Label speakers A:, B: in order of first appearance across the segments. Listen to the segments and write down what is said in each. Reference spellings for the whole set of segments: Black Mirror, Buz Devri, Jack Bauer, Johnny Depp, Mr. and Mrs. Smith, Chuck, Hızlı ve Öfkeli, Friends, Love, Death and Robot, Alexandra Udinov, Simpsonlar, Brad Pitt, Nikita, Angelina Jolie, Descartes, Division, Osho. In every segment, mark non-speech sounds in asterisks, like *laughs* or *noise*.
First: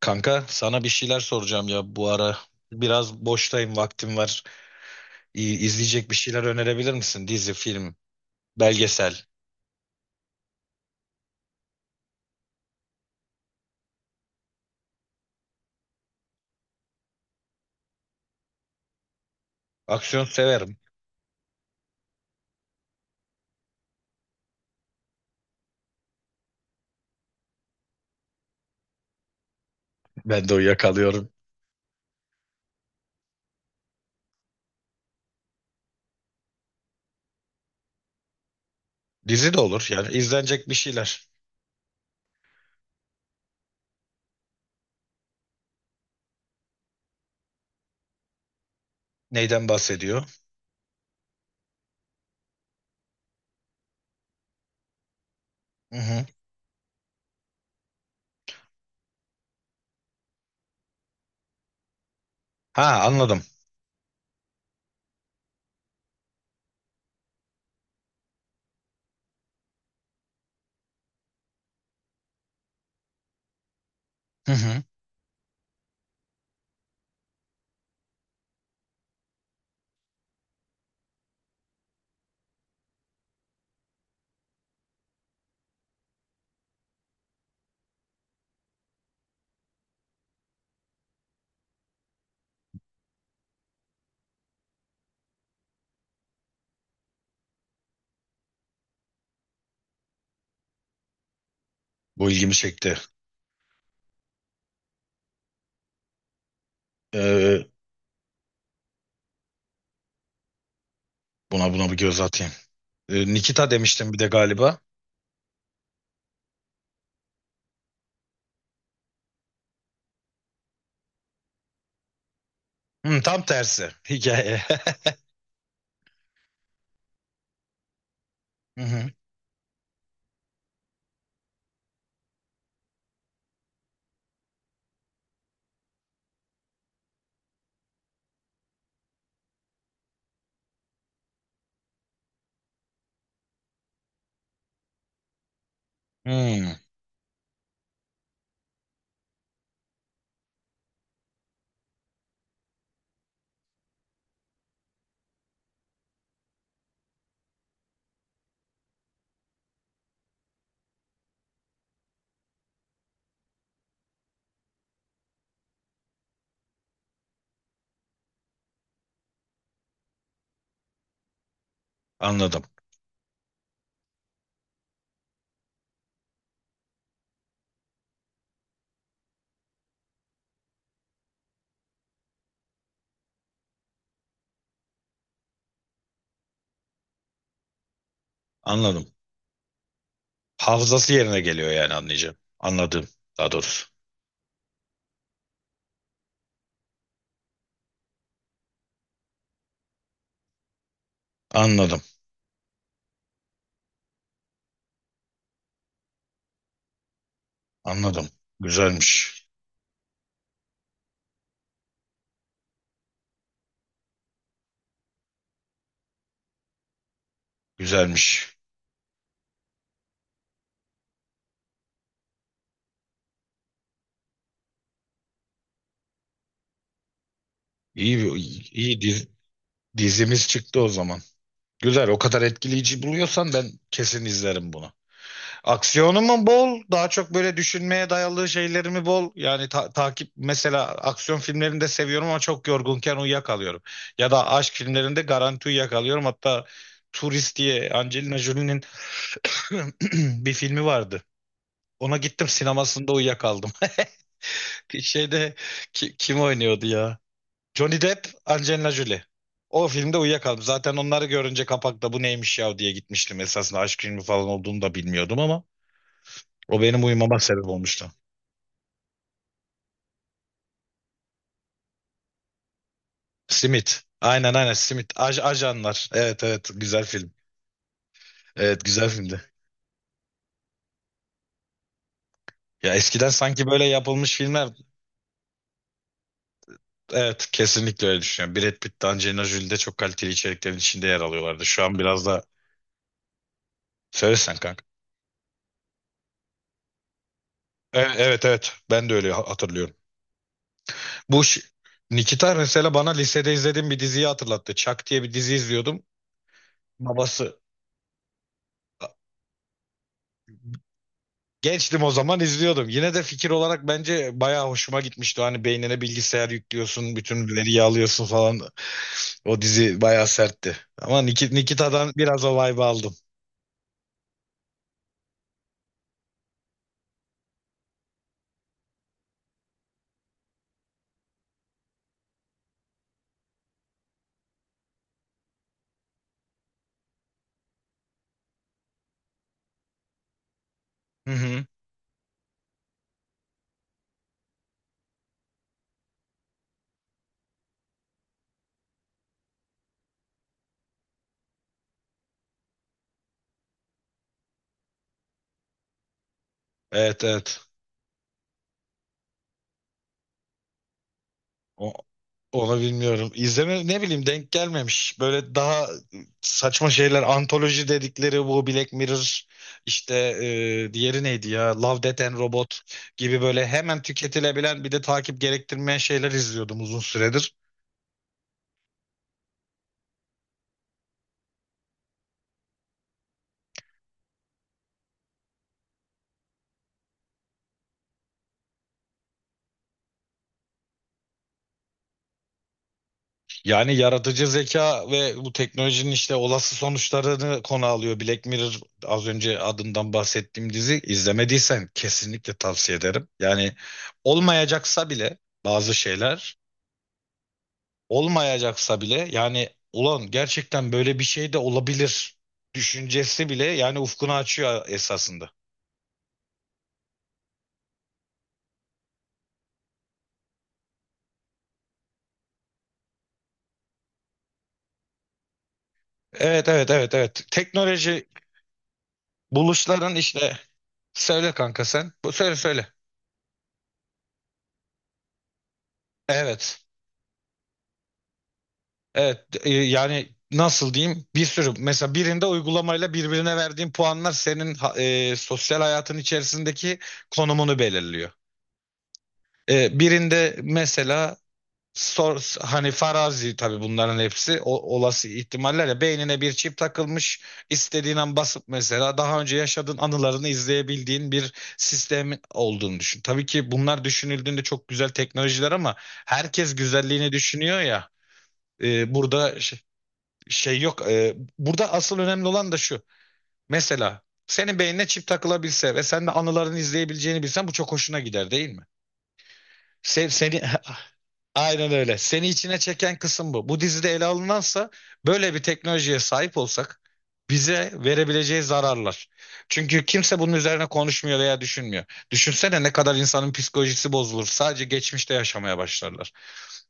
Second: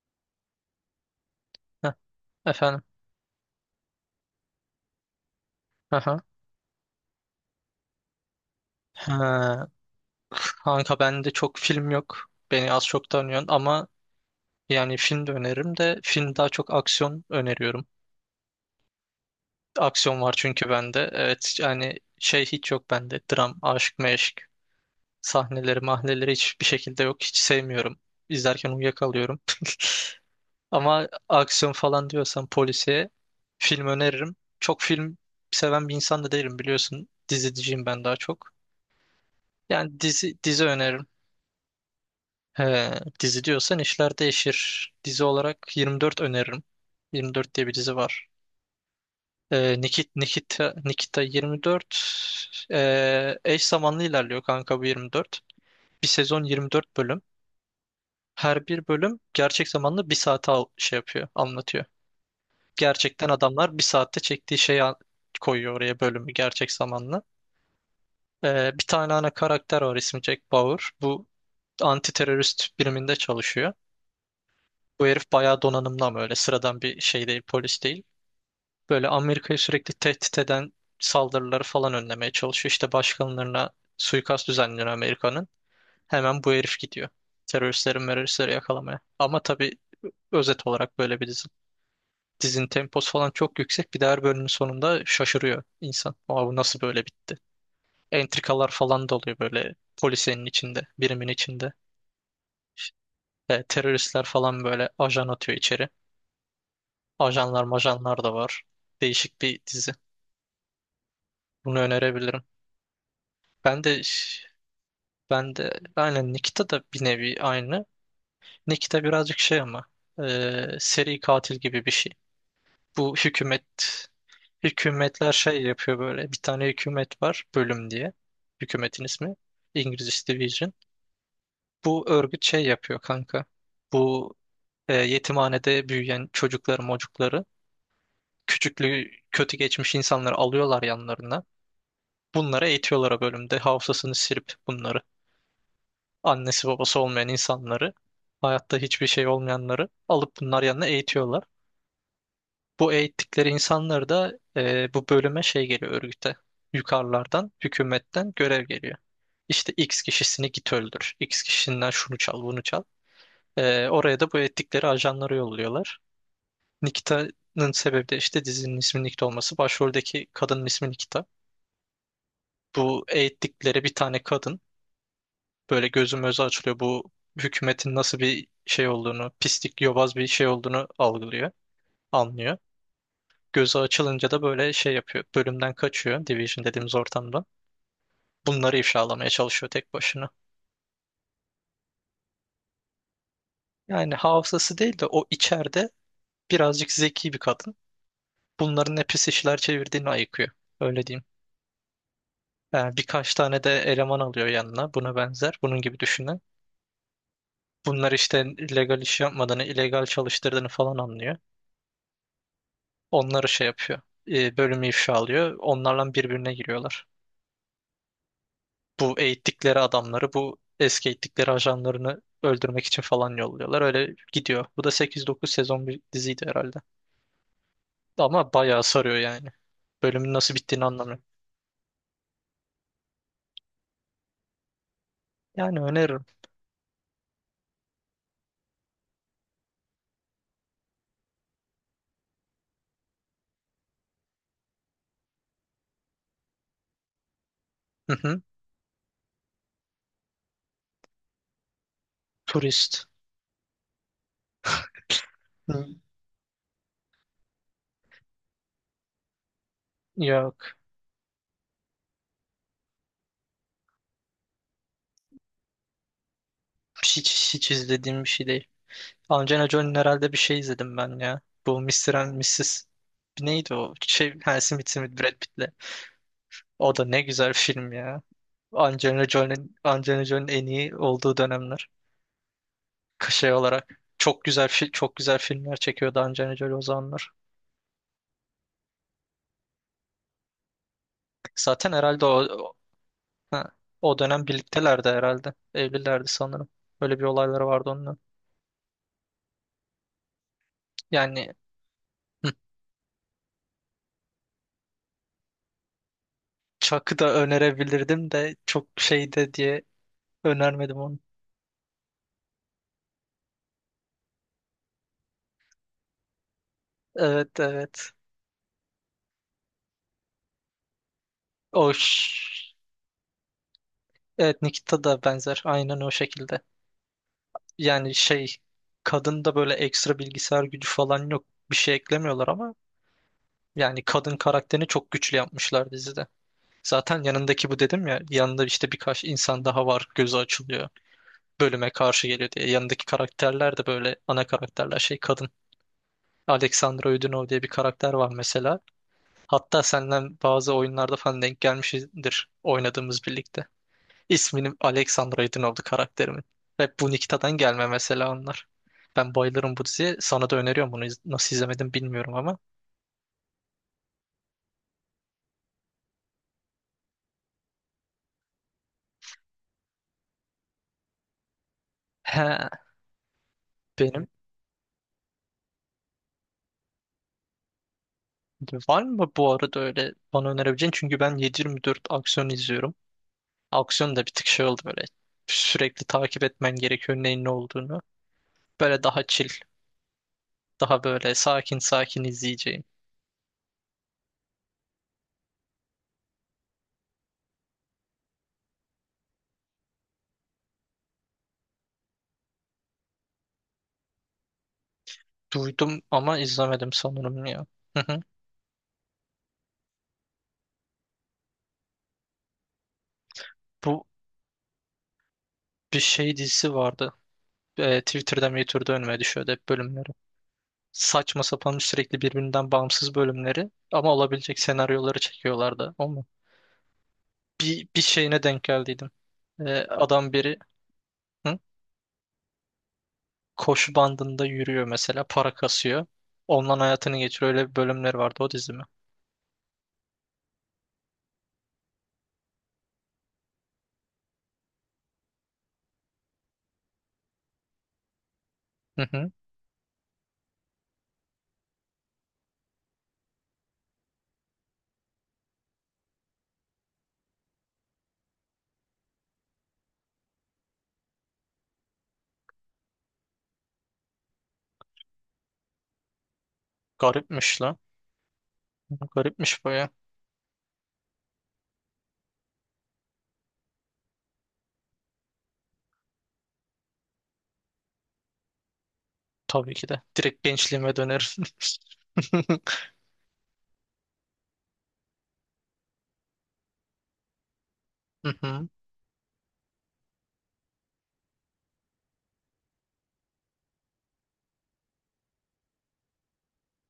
A: Kanka sana bir şeyler soracağım
B: Heh,
A: ya bu ara.
B: efendim.
A: Biraz boştayım, vaktim var. İyi, izleyecek bir
B: Aha.
A: şeyler önerebilir misin? Dizi, film, belgesel.
B: Ha, kanka bende çok film yok. Beni az çok tanıyorsun ama yani film de öneririm de film daha çok aksiyon öneriyorum. Aksiyon
A: Aksiyon
B: var çünkü
A: severim.
B: bende. Evet yani şey hiç yok bende. Dram, aşk, meşk sahneleri, mahneleri hiçbir şekilde yok. Hiç sevmiyorum. İzlerken uyuyakalıyorum.
A: Ben de
B: Ama
A: uyuyakalıyorum.
B: aksiyon falan diyorsan polisiye film öneririm. Çok film seven bir insan da değilim biliyorsun. Diziciyim ben daha çok.
A: Dizi de olur
B: Yani
A: yani
B: dizi
A: izlenecek bir
B: öneririm.
A: şeyler.
B: He, dizi diyorsan işler değişir. Dizi olarak 24 öneririm. 24 diye bir dizi var.
A: Neyden bahsediyor?
B: Nikita 24. Eş zamanlı ilerliyor kanka bu 24.
A: Hı
B: Bir
A: hı.
B: sezon 24 bölüm. Her bir bölüm gerçek zamanlı bir saate şey yapıyor, anlatıyor.
A: Ha,
B: Gerçekten
A: anladım.
B: adamlar bir saatte çektiği şeyi koyuyor oraya bölümü gerçek zamanlı. Bir tane ana karakter var, ismi Jack Bauer. Bu anti terörist biriminde çalışıyor.
A: Hı hı.
B: Bu herif bayağı donanımlı ama öyle sıradan bir şey değil, polis değil. Böyle Amerika'yı sürekli tehdit eden saldırıları falan önlemeye çalışıyor. İşte başkanlarına suikast düzenliyor Amerika'nın. Hemen bu herif gidiyor. Teröristlerin meröristleri yakalamaya. Ama tabii özet olarak böyle bir dizi. Dizinin temposu falan çok yüksek. Bir de her bölümün sonunda şaşırıyor insan. Aa, bu nasıl böyle bitti? Entrikalar falan da oluyor böyle polisenin içinde, birimin içinde.
A: Bu ilgimi çekti.
B: Teröristler falan böyle ajan atıyor içeri. Ajanlar
A: Ee,
B: majanlar da var. Değişik bir dizi.
A: buna
B: Bunu
A: buna bir göz
B: önerebilirim.
A: atayım. Nikita
B: Ben de
A: demiştim bir de galiba.
B: ben de aynen Nikita da bir nevi aynı. Nikita birazcık şey ama e, seri katil gibi bir şey. Bu
A: Hı, tam tersi hikaye. *laughs*
B: hükümetler şey yapıyor böyle. Bir tane hükümet var bölüm diye.
A: Hı
B: Hükümetin
A: hı.
B: ismi. İngilizcesi Division. Bu örgüt şey yapıyor kanka. Bu yetimhanede büyüyen çocukları mocukları, küçüklüğü kötü geçmiş insanları alıyorlar yanlarına. Bunları eğitiyorlar o bölümde. Hafızasını silip bunları. Annesi
A: Hı,
B: babası olmayan insanları. Hayatta hiçbir şey olmayanları alıp bunlar yanına eğitiyorlar. Bu eğittikleri insanları da bu bölüme şey geliyor örgüte. Yukarılardan, hükümetten görev geliyor. İşte X kişisini git öldür, X kişisinden şunu çal, bunu çal. Oraya da bu eğittikleri ajanları yolluyorlar. Nikita'nın sebebi de işte dizinin isminin Nikita olması. Başroldeki kadının ismi Nikita.
A: anladım.
B: Bu eğittikleri bir tane kadın. Böyle gözüm özü açılıyor. Bu hükümetin nasıl bir şey olduğunu, pislik, yobaz bir şey olduğunu algılıyor, anlıyor. Gözü açılınca da böyle şey yapıyor. Bölümden kaçıyor, Division dediğimiz ortamdan. Bunları
A: Anladım.
B: ifşalamaya çalışıyor tek başına.
A: Hafızası yerine geliyor yani anlayacağım. Anladım daha doğrusu.
B: Yani hafızası değil de o içeride birazcık zeki bir kadın. Bunların ne pis işler çevirdiğini ayıkıyor. Öyle diyeyim.
A: Anladım.
B: Yani birkaç tane de eleman alıyor yanına, buna benzer. Bunun gibi düşünün. Bunlar
A: Anladım.
B: işte legal iş
A: Güzelmiş.
B: yapmadığını, illegal çalıştırdığını falan anlıyor. Onları şey yapıyor. Bölümü ifşa alıyor. Onlarla birbirine giriyorlar.
A: Güzelmiş.
B: Bu eski eğittikleri ajanlarını öldürmek için falan yolluyorlar. Öyle gidiyor. Bu da 8-9 sezon bir diziydi herhalde.
A: İyi,
B: Ama bayağı
A: iyi
B: sarıyor
A: diz-
B: yani. Bölümün
A: dizimiz
B: nasıl
A: çıktı
B: bittiğini
A: o zaman.
B: anlamıyorum.
A: Güzel. O kadar etkileyici buluyorsan ben kesin izlerim bunu.
B: Yani öneririm.
A: Aksiyonu bol? Daha çok böyle düşünmeye dayalı şeylerimi bol? Yani takip mesela aksiyon filmlerini de seviyorum ama çok yorgunken uyuyakalıyorum. Ya da aşk filmlerinde garanti uyuyakalıyorum. Hatta Turist diye
B: Hı
A: Angelina
B: hı.
A: Jolie'nin *clears throat* bir filmi vardı. Ona gittim
B: Turist.
A: sinemasında uyuyakaldım. *laughs* Şeyde
B: Hı.
A: kim oynuyordu ya? Johnny Depp, Angelina Jolie. O filmde uyuyakaldım.
B: Yok.
A: Zaten onları görünce kapakta bu neymiş ya diye gitmiştim. Esasında aşk filmi falan olduğunu da bilmiyordum ama o benim uyumama
B: Hiç,
A: sebep
B: hiç
A: olmuştu.
B: izlediğim bir şey değil. Angelina Jolie'nin herhalde bir şey izledim ben ya. Bu Mr. and Mrs. Neydi o?
A: Simit.
B: Şey,
A: Aynen,
B: ha,
A: aynen.
B: Smith
A: Simit.
B: Smith Brad Pitt'le.
A: Ajanlar. Evet, evet,
B: O
A: güzel
B: da ne
A: film.
B: güzel film ya.
A: Evet, güzel
B: Angelina
A: filmdi.
B: Jolie'nin Angelina Jolie'nin en iyi olduğu dönemler.
A: Ya eskiden
B: Şey
A: sanki böyle
B: olarak
A: yapılmış filmler,
B: çok güzel filmler çekiyordu Angelina Jolie o zamanlar.
A: evet, kesinlikle öyle düşünüyorum. Brad Pitt de Angelina Jolie de çok kaliteli içeriklerin içinde yer alıyorlardı. Şu
B: Zaten
A: an
B: herhalde
A: biraz da
B: o, ha, o dönem
A: söylesen.
B: birliktelerdi herhalde. Evlilerdi sanırım. Böyle bir olayları vardı onunla.
A: Evet, evet, ben de öyle hatırlıyorum. Bu
B: Yani
A: ş-
B: hı,
A: Nikita mesela bana lisede izlediğim bir diziyi hatırlattı. Chuck diye bir dizi izliyordum.
B: Chuck'ı da
A: Babası.
B: önerebilirdim de çok şeyde diye önermedim onu.
A: Gençtim o zaman izliyordum. Yine de fikir olarak bence bayağı hoşuma gitmişti. Hani beynine bilgisayar yüklüyorsun, bütün
B: Evet
A: veriyi
B: evet.
A: alıyorsun falan. O dizi bayağı sertti. Ama
B: O
A: Nikita'dan biraz o
B: ş-
A: vibe'ı aldım.
B: Evet, Nikita da benzer. Aynen o şekilde. Yani şey, kadında böyle ekstra bilgisayar gücü falan yok. Bir şey eklemiyorlar ama yani kadın karakterini çok güçlü yapmışlar dizide. Zaten yanındaki, bu dedim ya, yanında işte birkaç insan daha var, gözü açılıyor.
A: Hı hı.
B: Bölüme karşı geliyor diye. Yanındaki karakterler de böyle ana karakterler şey kadın. Alexandra Udinov diye bir karakter var mesela. Hatta senden bazı oyunlarda falan denk gelmişizdir oynadığımız birlikte. İsminin Alexandra Aydınoldu karakterimin. Hep bu
A: Evet,
B: Nikita'dan
A: evet.
B: gelme mesela onlar. Ben bayılırım bu diziye. Sana da öneriyorum bunu. Nasıl
A: O-
B: izlemedim bilmiyorum ama.
A: Onu bilmiyorum. İzleme ne bileyim denk gelmemiş. Böyle daha saçma şeyler antoloji dedikleri bu Black Mirror işte, diğeri neydi ya, Love, Death and
B: He,
A: Robot gibi böyle hemen
B: benim.
A: tüketilebilen bir de takip gerektirmeyen şeyler izliyordum uzun süredir.
B: Var mı bu arada öyle bana önerebileceğin? Çünkü ben 7 dört aksiyon izliyorum. Aksiyon da bir tık şey oldu böyle. Sürekli takip etmen gerekiyor neyin ne olduğunu. Böyle daha chill. Daha böyle sakin sakin izleyeceğim.
A: Yani yaratıcı zeka ve bu teknolojinin işte olası sonuçlarını konu alıyor. Black Mirror, az önce adından bahsettiğim dizi, izlemediysen kesinlikle tavsiye ederim. Yani olmayacaksa bile bazı
B: Duydum ama
A: şeyler
B: izlemedim sanırım ya. Hı hı.
A: olmayacaksa bile yani ulan gerçekten böyle bir şey de olabilir düşüncesi bile yani
B: Bu
A: ufkunu açıyor esasında.
B: bir şey dizisi vardı. Twitter'da önüme düşüyordu hep bölümleri. Saçma sapan, sürekli birbirinden bağımsız bölümleri ama olabilecek senaryoları çekiyorlardı. O mu?
A: Evet, evet, evet, evet.
B: Bir
A: Teknoloji
B: şeyine denk geldiydim.
A: buluşların
B: Adam
A: işte,
B: biri
A: söyle
B: hı,
A: kanka sen. Bu söyle, söyle.
B: koşu bandında yürüyor mesela, para kasıyor. Ondan
A: Evet.
B: hayatını geçiriyor. Öyle bir bölümleri vardı o dizi mi?
A: Evet, yani nasıl diyeyim, bir sürü mesela birinde uygulamayla birbirine verdiğin puanlar senin sosyal hayatın içerisindeki konumunu belirliyor.
B: Hı hı.
A: Birinde mesela sor, hani farazi tabii bunların hepsi, olası ihtimaller ya, beynine bir çip takılmış, istediğin an basıp mesela daha önce yaşadığın anılarını izleyebildiğin bir sistem olduğunu düşün. Tabii ki bunlar düşünüldüğünde çok güzel teknolojiler ama herkes güzelliğini
B: Garipmiş lan.
A: düşünüyor ya, burada
B: Garipmiş baya.
A: şey yok. Burada asıl önemli olan da şu, mesela senin beynine çip takılabilse ve sen de anılarını izleyebileceğini bilsen bu çok hoşuna gider değil mi?
B: Tabii ki de. Direkt
A: Seni.
B: gençliğime
A: *laughs*
B: dönerim.
A: Aynen öyle. Seni içine
B: *laughs*
A: çeken kısım bu. Bu dizide ele alınansa böyle bir teknolojiye sahip olsak bize
B: Hı
A: verebileceği
B: hı.
A: zararlar. Çünkü kimse bunun üzerine konuşmuyor veya düşünmüyor. Düşünsene ne kadar insanın psikolojisi bozulur. Sadece geçmişte yaşamaya başlarlar.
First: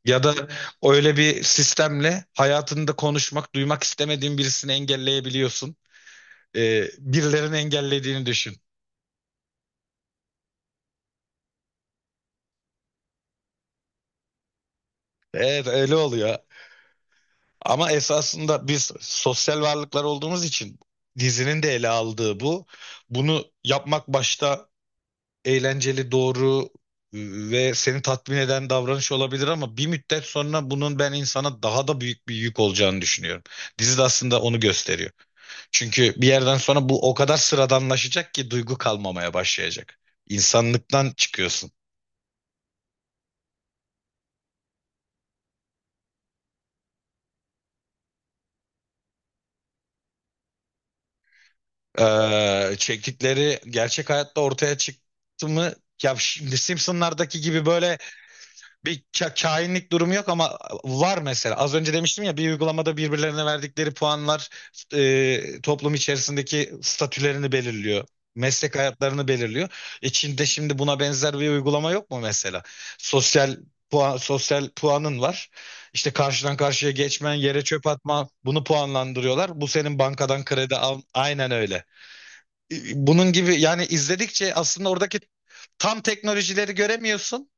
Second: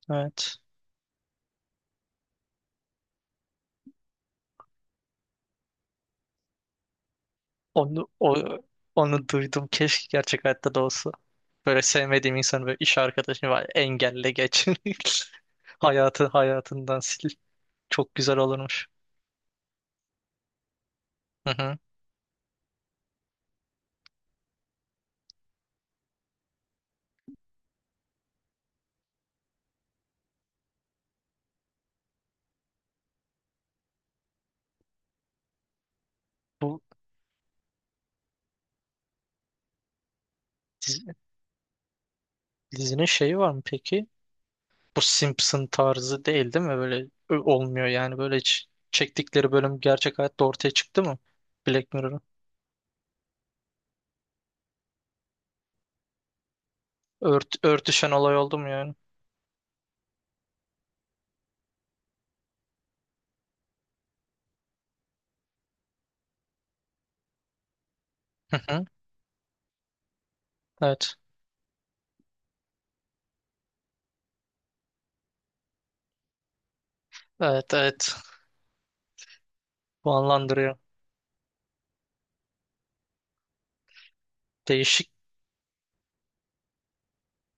A: Ya da
B: Evet.
A: öyle bir sistemle hayatında konuşmak, duymak istemediğin birisini engelleyebiliyorsun. Birilerinin
B: Onu,
A: engellediğini
B: o,
A: düşün.
B: onu duydum. Keşke gerçek hayatta da olsa. Böyle sevmediğim insanı, böyle iş arkadaşım var. Engelle geç.
A: Evet,
B: *laughs*
A: öyle
B: Hayatı
A: oluyor.
B: hayatından sil.
A: Ama
B: Çok güzel
A: esasında
B: olurmuş.
A: biz sosyal varlıklar olduğumuz için
B: Hı
A: dizinin de
B: hı.
A: ele aldığı bu. Bunu yapmak başta eğlenceli, doğru e, ve seni tatmin eden davranış olabilir ama bir müddet sonra bunun ben insana daha da büyük bir yük olacağını düşünüyorum. Dizi de aslında onu gösteriyor. Çünkü bir yerden
B: Bu
A: sonra bu o kadar sıradanlaşacak ki duygu kalmamaya başlayacak. İnsanlıktan
B: dizi-
A: çıkıyorsun.
B: Dizinin şeyi var mı peki? Bu Simpson tarzı değil, değil mi? Böyle olmuyor yani. Böyle hiç çektikleri bölüm gerçek hayatta ortaya çıktı mı? Black Mirror'ın.
A: Çektikleri gerçek hayatta ortaya çıktı mı, ya şimdi Simpsonlardaki
B: Ört,
A: gibi böyle
B: örtüşen olay oldu mu yani?
A: bir kainlik durumu yok ama var mesela. Az önce demiştim ya, bir uygulamada birbirlerine verdikleri puanlar toplum içerisindeki statülerini belirliyor.
B: Hı
A: Meslek
B: hı.
A: hayatlarını belirliyor. Çin'de şimdi buna
B: Evet.
A: benzer bir uygulama yok mu mesela? Sosyal sosyal puanın var. İşte karşıdan karşıya geçmen, yere
B: Evet
A: çöp
B: evet.
A: atma, bunu puanlandırıyorlar. Bu senin
B: Bu
A: bankadan kredi
B: anlandırıyor.
A: al. Aynen öyle. Bunun gibi, yani izledikçe aslında
B: Değişik,
A: oradaki tam teknolojileri göremiyorsun.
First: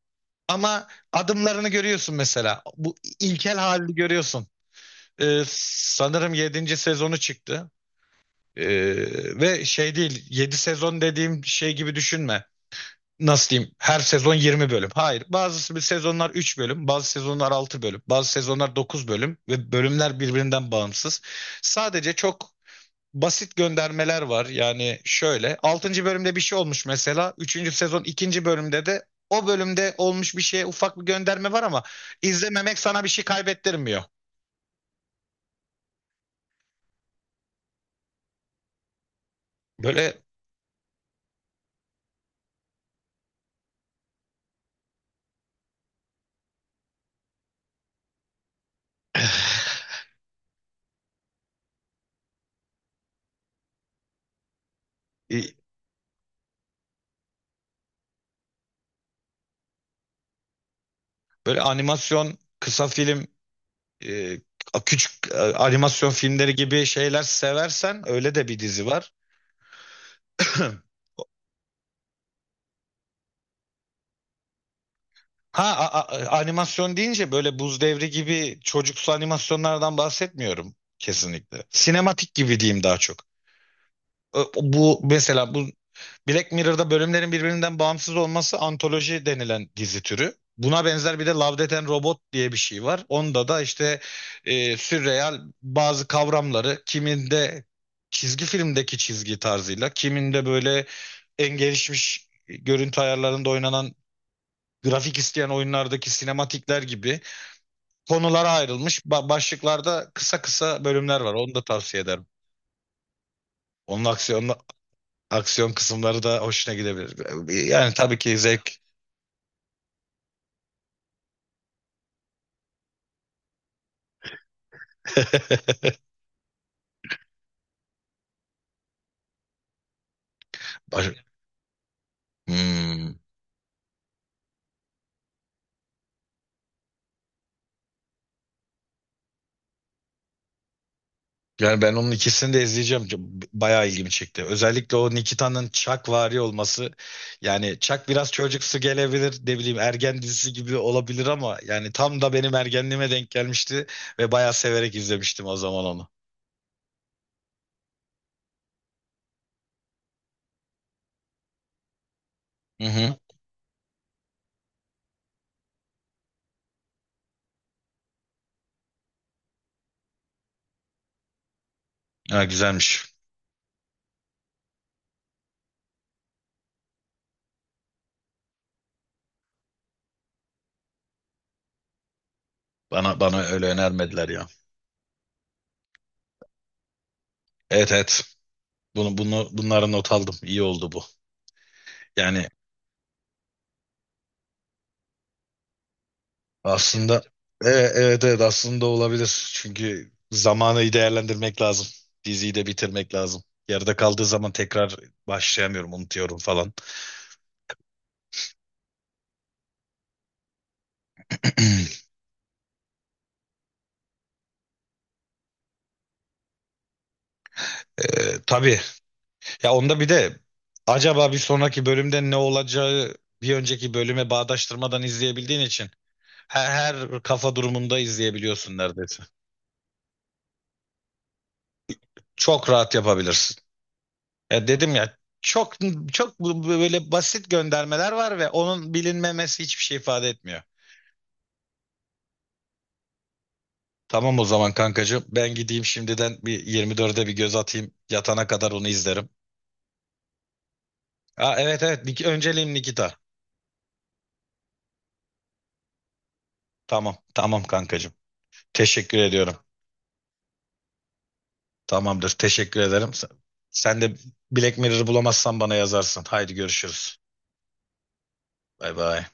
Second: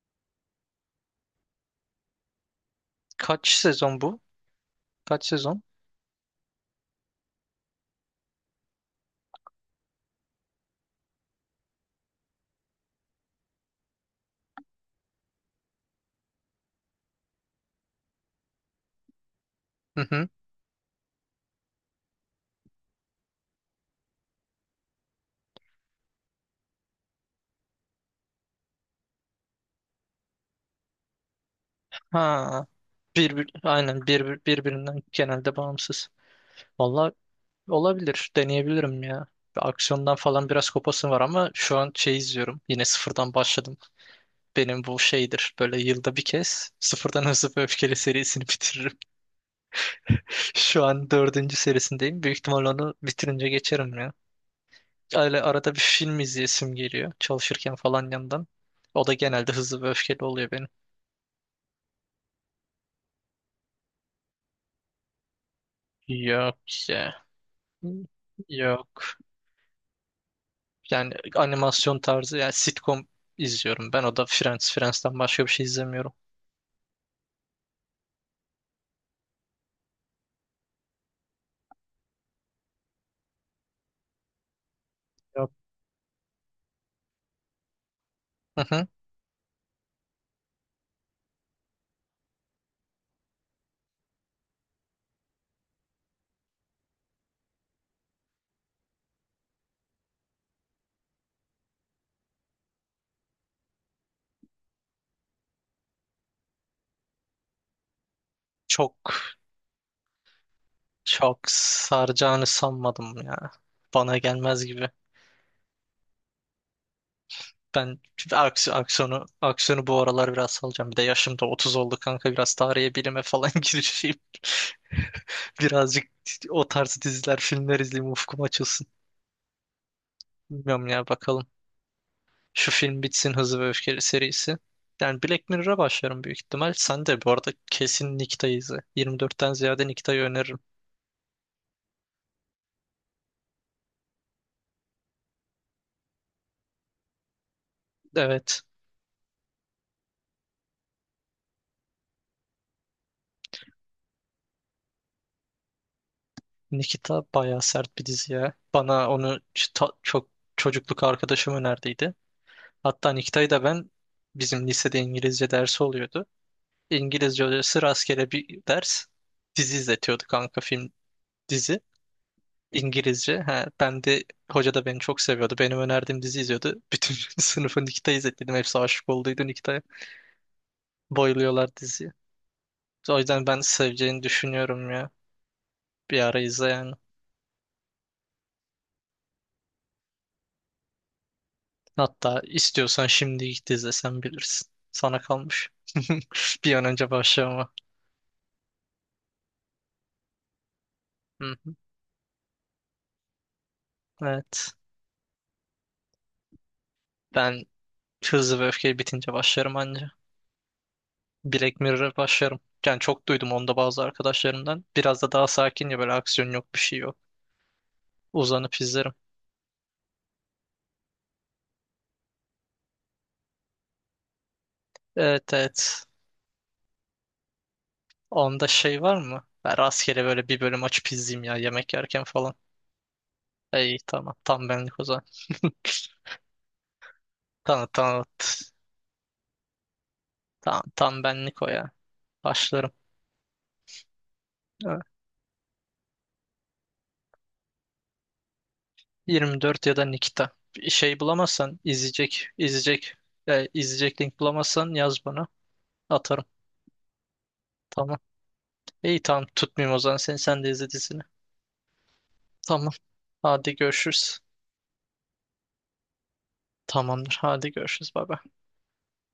A: Ama adımlarını görüyorsun mesela. Bu
B: kaç
A: ilkel halini
B: sezon bu?
A: görüyorsun.
B: Kaç sezon?
A: Sanırım yedinci sezonu çıktı. Ee, Ve şey değil, 7 sezon dediğim şey gibi düşünme. Nasıl diyeyim? Her sezon 20 bölüm. Hayır. Bazı bir sezonlar 3 bölüm, bazı sezonlar 6 bölüm, bazı sezonlar 9 bölüm ve
B: Hı
A: bölümler
B: hı.
A: birbirinden bağımsız. Sadece çok basit göndermeler var. Yani şöyle altıncı bölümde bir şey olmuş mesela. Üçüncü sezon ikinci bölümde de o bölümde olmuş bir şeye ufak bir gönderme var ama
B: Ha.
A: izlememek sana bir şey
B: Bir,
A: kaybettirmiyor.
B: aynen birbirinden genelde bağımsız. Valla olabilir. Deneyebilirim ya. Aksiyondan
A: Böyle
B: falan biraz kopasım var ama şu an şey izliyorum. Yine sıfırdan başladım. Benim bu şeydir. Böyle yılda bir kez sıfırdan *laughs* Hızlı ve Öfkeli serisini *laughs* bitiririm. Şu an dördüncü serisindeyim. Büyük ihtimal onu bitirince geçerim ya.
A: *clears throat*
B: Öyle
A: e,
B: arada bir film izleyesim geliyor. Çalışırken falan yandan. O da genelde Hızlı ve Öfkeli oluyor benim.
A: böyle animasyon kısa film, e, küçük animasyon filmleri gibi
B: Yok
A: şeyler
B: ya.
A: seversen öyle de bir dizi var.
B: Yok.
A: *clears throat* *laughs*
B: Yani animasyon tarzı, yani sitcom izliyorum ben. O da Friends. Friends'ten başka bir
A: Ha,
B: şey izlemiyorum.
A: animasyon deyince böyle Buz Devri gibi çocuksu animasyonlardan bahsetmiyorum kesinlikle. Sinematik gibi diyeyim daha çok. Bu
B: Ya.
A: mesela, bu Black Mirror'da bölümlerin birbirinden bağımsız olması
B: Hı hı.
A: antoloji denilen dizi türü. Buna benzer bir de Love, Death and Robot diye bir şey var. Onda da işte sürreal bazı kavramları, kiminde çizgi filmdeki çizgi tarzıyla, kiminde böyle en gelişmiş görüntü ayarlarında oynanan grafik isteyen oyunlardaki sinematikler gibi konulara ayrılmış
B: Çok
A: başlıklarda kısa kısa bölümler var.
B: çok
A: Onu da tavsiye ederim.
B: saracağını sanmadım ya.
A: Onun
B: Bana
A: aksiyon
B: gelmez gibi.
A: aksiyon kısımları da hoşuna gidebilir. Yani
B: Ben
A: tabii ki
B: aks-
A: zevk.
B: aksiyonu aksiyonu bu aralar biraz salacağım. Bir de yaşım da 30 oldu kanka. Biraz tarihe, bilime falan *laughs* girişeyim.
A: *laughs*
B: Birazcık o tarz diziler, filmler izleyeyim, ufkum açılsın. Bilmiyorum ya,
A: Baş-
B: bakalım. Şu film
A: Hmm.
B: bitsin, Hızlı ve Öfkeli serisi. Yani Black Mirror'a başlarım büyük ihtimal. Sen de bu arada kesin Nikita'yı izle. 24'ten ziyade Nikita'yı öneririm.
A: Yani ben onun ikisini de izleyeceğim. Bayağı ilgimi çekti. Özellikle o Nikita'nın Chuck-vari olması. Yani Chuck biraz
B: Evet.
A: çocuksu gelebilir. Ne bileyim ergen dizisi gibi olabilir ama yani tam da benim ergenliğime denk gelmişti ve bayağı severek izlemiştim o zaman onu.
B: Nikita bayağı sert bir dizi ya. Bana onu çok, çocukluk arkadaşım önerdiydi.
A: Hı
B: Hatta
A: hı.
B: Nikita'yı da ben, bizim lisede İngilizce dersi oluyordu. İngilizce hocası rastgele bir ders dizi izletiyordu kanka, film, dizi.
A: Ha, güzelmiş.
B: İngilizce. Ha, ben de hoca da beni çok seviyordu. Benim önerdiğim dizi izliyordu. Bütün *laughs* sınıfı Nikita izlettim. Hepsi aşık olduydu Nikita'ya. Bayılıyorlar diziyi. O
A: Bana
B: yüzden ben
A: öyle
B: seveceğini
A: önermediler ya.
B: düşünüyorum ya. Bir ara izle yani.
A: Evet, evet. Bunu bunu bunları not aldım. İyi oldu bu.
B: Hatta
A: Yani
B: istiyorsan şimdi git izle, sen bilirsin. Sana kalmış. *laughs* Bir an önce
A: aslında,
B: başlama.
A: evet, evet, aslında olabilir. Çünkü zamanı iyi
B: Hı
A: değerlendirmek
B: hı.
A: lazım. Diziyi de bitirmek lazım. Yarıda kaldığı zaman
B: Evet.
A: tekrar başlayamıyorum, unutuyorum falan.
B: Ben Hızlı ve Öfkeli bitince başlarım anca. Black
A: *clears throat*
B: Mirror'a başlarım. Yani çok duydum onda bazı arkadaşlarımdan. Biraz da daha sakin ya, böyle aksiyon yok, bir şey yok.
A: Tabii.
B: Uzanıp izlerim.
A: Ya onda bir de acaba bir sonraki bölümde ne olacağı bir önceki bölüme bağdaştırmadan
B: Evet
A: izleyebildiğin için
B: evet.
A: her kafa durumunda
B: Onda
A: izleyebiliyorsun
B: şey var
A: neredeyse.
B: mı? Ben rastgele böyle bir bölüm açıp izleyeyim ya, yemek yerken falan.
A: Çok rahat yapabilirsin.
B: İyi tamam,
A: Ya
B: tam
A: dedim
B: benlik o
A: ya,
B: zaman.
A: çok çok böyle basit
B: Tamam
A: göndermeler
B: tamam.
A: var ve onun bilinmemesi hiçbir şey ifade etmiyor.
B: Tam benlik o ya. Başlarım.
A: Tamam o zaman
B: Evet.
A: kankacığım. Ben gideyim şimdiden bir 24'e bir göz atayım. Yatana kadar onu izlerim.
B: 24 ya da Nikita. Bir şey
A: Aa,
B: bulamazsan
A: evet, evet. Önceliğim Nikita.
B: izleyecek link bulamazsan yaz bana. Atarım.
A: Tamam, tamam, kankacığım.
B: Tamam.
A: Teşekkür
B: İyi tamam,
A: ediyorum.
B: tutmayayım o zaman seni, sen de izle dizini.
A: Tamamdır. Teşekkür
B: Tamam.
A: ederim. Sen
B: Hadi
A: sen de
B: görüşürüz.
A: Black Mirror'ı bulamazsan bana yazarsın. Haydi görüşürüz.
B: Tamamdır. Hadi görüşürüz. Bay bay.
A: Bay bay.